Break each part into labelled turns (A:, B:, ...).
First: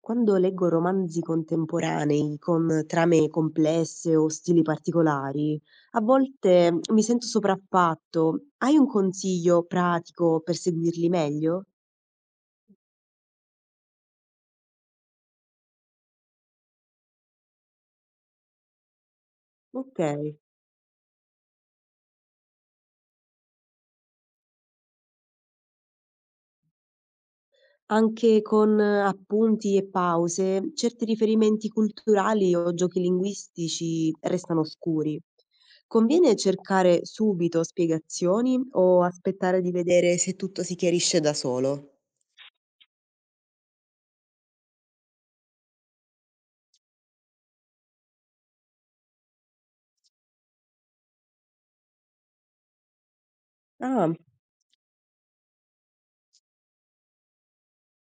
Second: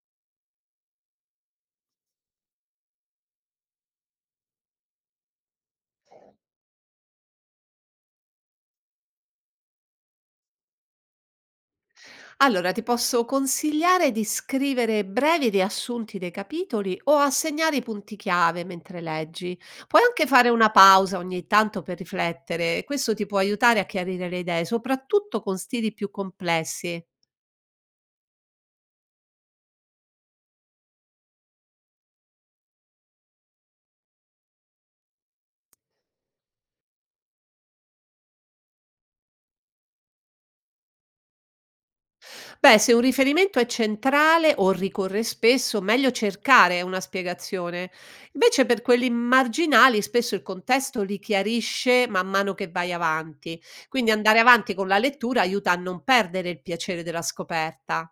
A: Quando leggo romanzi contemporanei con trame complesse o stili particolari, a volte mi sento sopraffatto. Hai un consiglio pratico per seguirli meglio?
B: Allora, ti posso consigliare di scrivere brevi riassunti dei capitoli o assegnare i punti chiave mentre leggi.
A: Ok.
B: Puoi anche fare una pausa ogni tanto per riflettere, questo ti può aiutare a chiarire le idee, soprattutto con stili più complessi.
A: Anche con appunti e pause, certi riferimenti culturali o giochi linguistici restano oscuri. Conviene cercare subito spiegazioni o aspettare di vedere se tutto si chiarisce da solo?
B: Beh, se un riferimento è centrale o ricorre spesso, meglio cercare una spiegazione. Invece per quelli marginali, spesso il contesto li chiarisce man mano che vai avanti. Quindi
A: Ah.
B: andare avanti con la lettura aiuta a non perdere il piacere della scoperta.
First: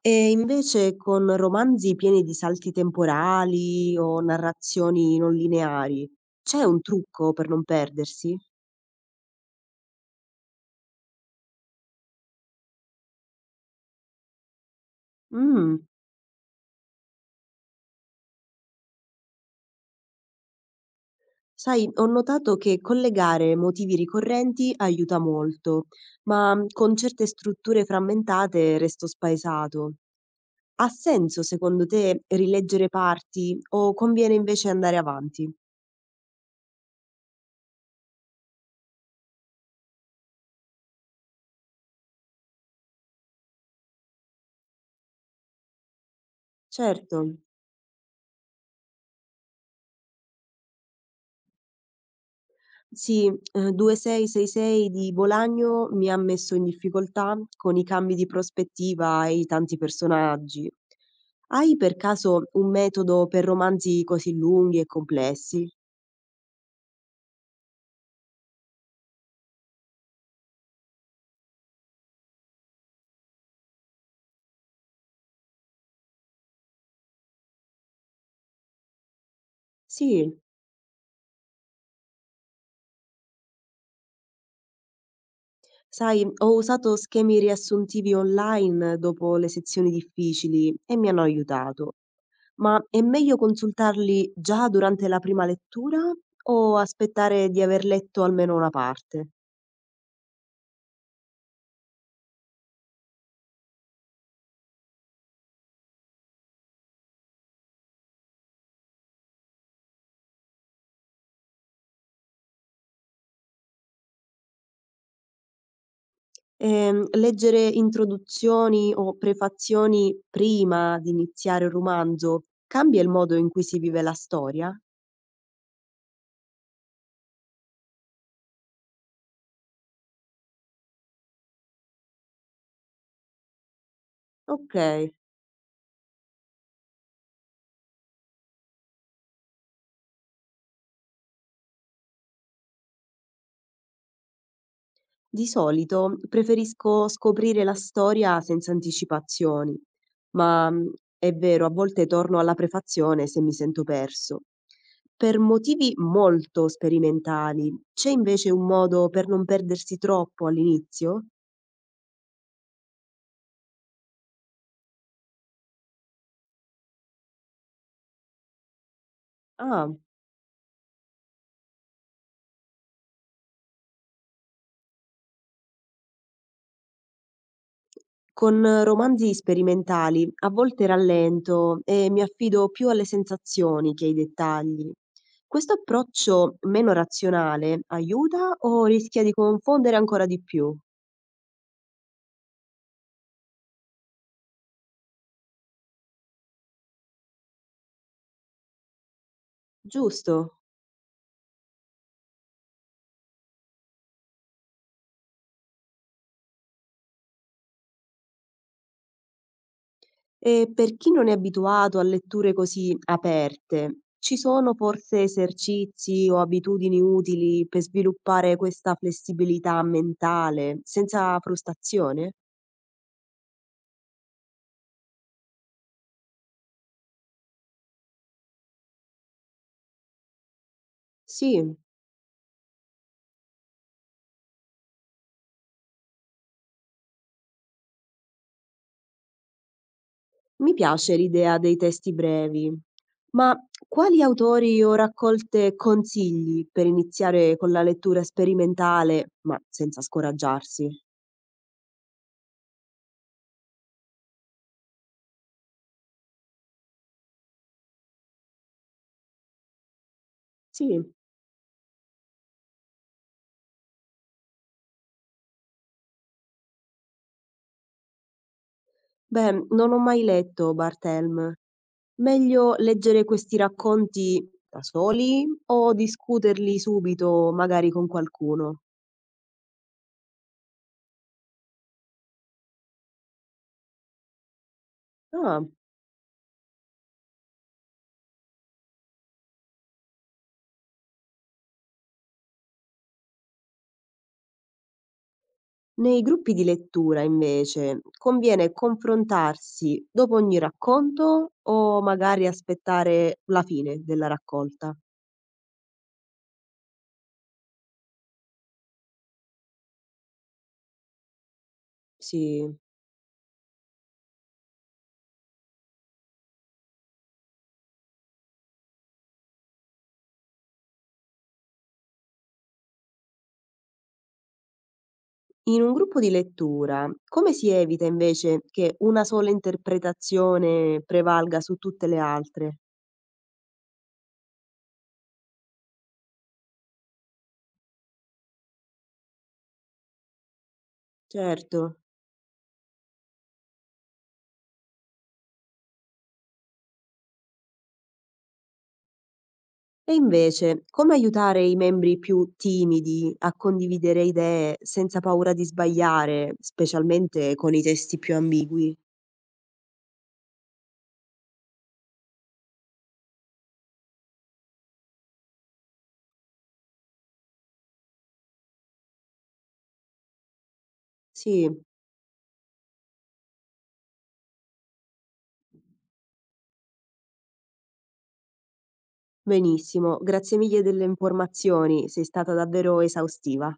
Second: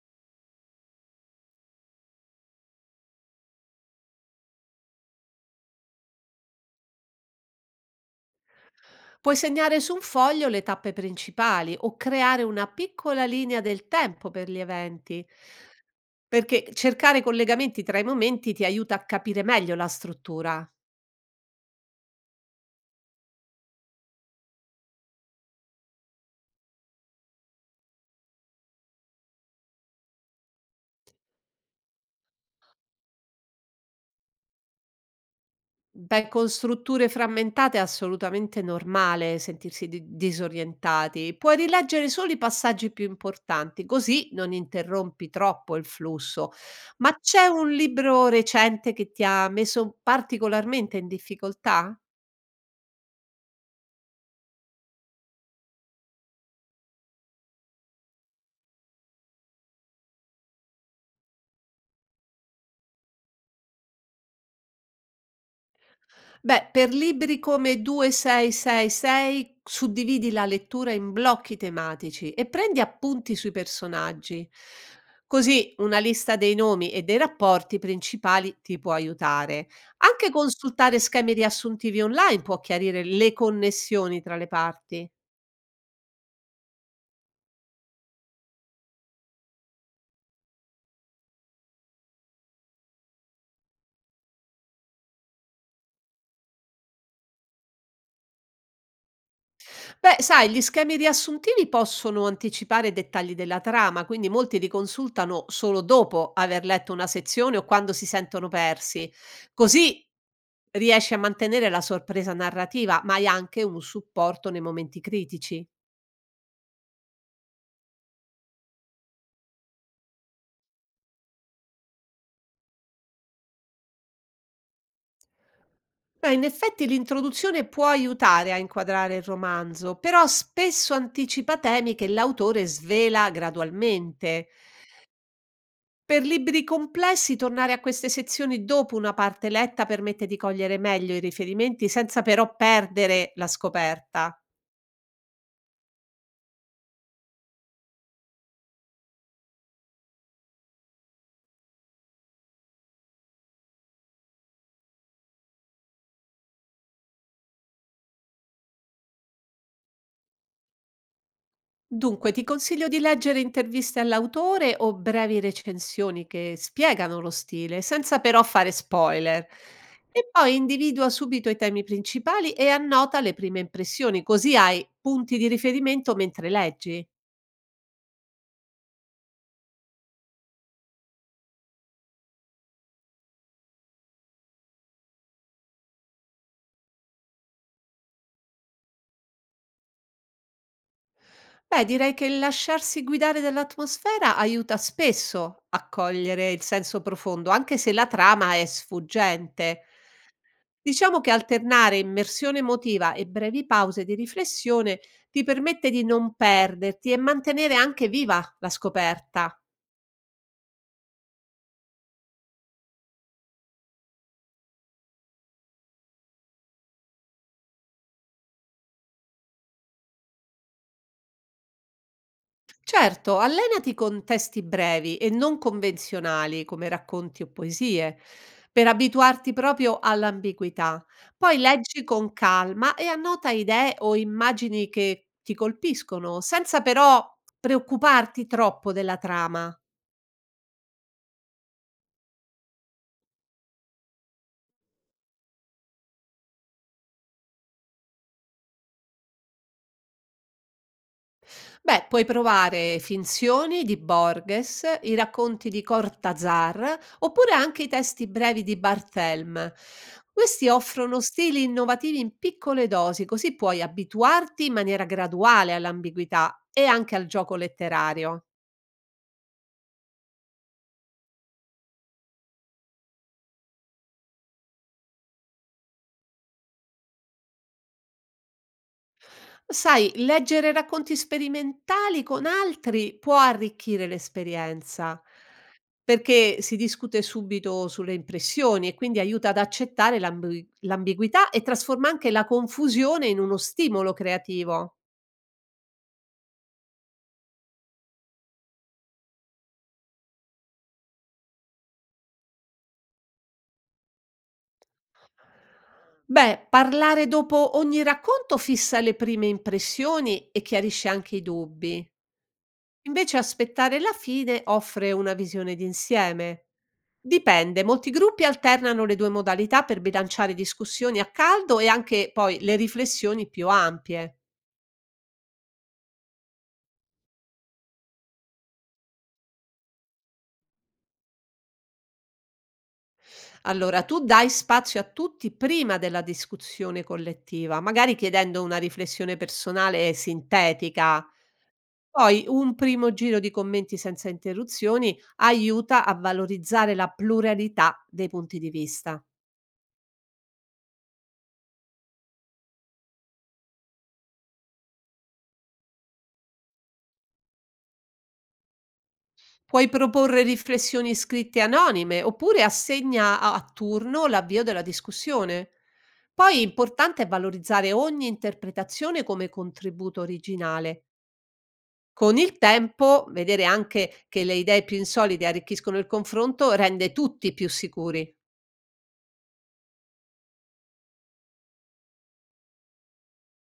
A: E invece con romanzi pieni di salti temporali o narrazioni non lineari, c'è un trucco per non perdersi?
B: Puoi segnare su un foglio le tappe principali o creare una piccola linea del tempo per gli eventi,
A: Mh,
B: perché cercare collegamenti tra i momenti ti aiuta a capire meglio la struttura.
A: sai, ho notato che collegare motivi ricorrenti aiuta molto, ma con certe strutture frammentate resto spaesato. Ha senso secondo te rileggere parti o conviene invece andare avanti?
B: Beh, con strutture frammentate è assolutamente normale sentirsi disorientati. Puoi rileggere solo i passaggi più importanti, così non interrompi troppo il flusso.
A: Certo.
B: Ma c'è un libro recente che ti ha messo particolarmente in difficoltà?
A: Sì, 2666 di Bolagno mi ha messo in difficoltà con i cambi di prospettiva e i tanti personaggi. Hai per caso un metodo per romanzi così lunghi e complessi?
B: Beh, per libri come 2666 suddividi la lettura in blocchi tematici e prendi appunti sui personaggi. Così una lista dei nomi e dei rapporti principali ti può aiutare. Anche
A: Sì,
B: consultare schemi riassuntivi online può chiarire le connessioni tra le parti.
A: sai, ho usato schemi riassuntivi online dopo le sezioni difficili e mi hanno aiutato. Ma è meglio consultarli già durante la prima lettura o aspettare di aver letto almeno una parte?
B: Beh, sai, gli schemi riassuntivi possono anticipare i dettagli della trama, quindi molti li consultano solo dopo aver letto una sezione o quando si sentono persi. Così riesci a mantenere la sorpresa narrativa, ma hai anche un supporto nei momenti critici.
A: Leggere introduzioni o prefazioni prima di iniziare un romanzo cambia il modo in cui si vive la storia?
B: Beh, in effetti l'introduzione può aiutare a inquadrare il romanzo, però spesso anticipa temi che l'autore svela gradualmente.
A: Okay.
B: Per libri complessi, tornare a queste sezioni dopo una parte letta permette di cogliere meglio i riferimenti senza però perdere la scoperta.
A: Di solito preferisco scoprire la storia senza anticipazioni, ma, è vero, a volte torno alla prefazione se mi sento perso. Per motivi molto sperimentali, c'è invece un modo per non perdersi troppo all'inizio?
B: Dunque, ti consiglio di leggere interviste all'autore o brevi recensioni che spiegano lo stile, senza però fare spoiler.
A: Ah.
B: E poi individua subito i temi principali e annota le prime impressioni, così hai punti di riferimento mentre leggi.
A: Con romanzi sperimentali a volte rallento e mi affido più alle sensazioni che ai dettagli. Questo approccio meno razionale aiuta o rischia di confondere ancora di più?
B: Beh, direi che il lasciarsi guidare dall'atmosfera aiuta spesso a cogliere il senso profondo, anche se la trama è sfuggente.
A: Giusto.
B: Diciamo che alternare immersione emotiva e brevi pause di riflessione ti permette di non perderti e mantenere anche viva la scoperta.
A: E per chi non è abituato a letture così aperte, ci sono forse esercizi o abitudini utili per sviluppare questa flessibilità mentale senza frustrazione?
B: Certo, allenati con testi brevi e non convenzionali come racconti o poesie, per abituarti proprio all'ambiguità. Poi
A: Sì.
B: leggi con calma e annota idee o immagini che ti colpiscono, senza però preoccuparti troppo della trama.
A: Mi piace l'idea dei testi brevi, ma quali autori o raccolte consigli per iniziare con la lettura sperimentale, ma senza scoraggiarsi?
B: Beh, puoi provare Finzioni di Borges, i racconti di Cortázar oppure anche i testi brevi di Barthelme. Questi
A: Sì,
B: offrono stili innovativi in piccole dosi, così puoi abituarti in maniera graduale all'ambiguità e anche al gioco letterario.
A: beh, non ho mai letto Barthelme. Meglio leggere questi racconti da soli o discuterli subito, magari con qualcuno?
B: Sai, leggere racconti sperimentali con altri può arricchire l'esperienza,
A: Ah.
B: perché si discute subito sulle impressioni e quindi aiuta ad accettare l'ambiguità e trasforma anche la confusione in uno stimolo creativo.
A: Nei gruppi di lettura invece conviene confrontarsi dopo ogni racconto o magari aspettare la fine della raccolta?
B: Beh, parlare dopo ogni racconto fissa le prime impressioni e chiarisce anche i dubbi.
A: Sì.
B: Invece aspettare la fine offre una visione d'insieme. Dipende, molti gruppi alternano le due modalità per bilanciare discussioni a caldo e anche poi le riflessioni più ampie.
A: In un gruppo di lettura, come si evita invece che una sola interpretazione prevalga su tutte le altre?
B: Allora, tu dai spazio a tutti prima della discussione collettiva, magari chiedendo una riflessione personale sintetica.
A: Certo.
B: Poi un primo giro di commenti senza interruzioni aiuta a valorizzare la pluralità dei punti di vista.
A: E invece, come aiutare i membri più timidi a condividere idee senza paura di sbagliare, specialmente con i testi più ambigui?
B: Puoi proporre riflessioni scritte anonime oppure assegna a turno l'avvio della discussione. Poi importante valorizzare ogni interpretazione come contributo originale.
A: Sì.
B: Con il tempo, vedere anche che le idee più insolite arricchiscono il confronto rende tutti più sicuri.
A: Benissimo, grazie mille delle informazioni, sei stata davvero esaustiva.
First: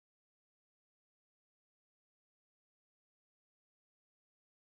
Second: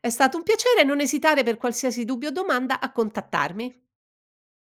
B: È stato un piacere non esitare per qualsiasi dubbio o domanda a contattarmi.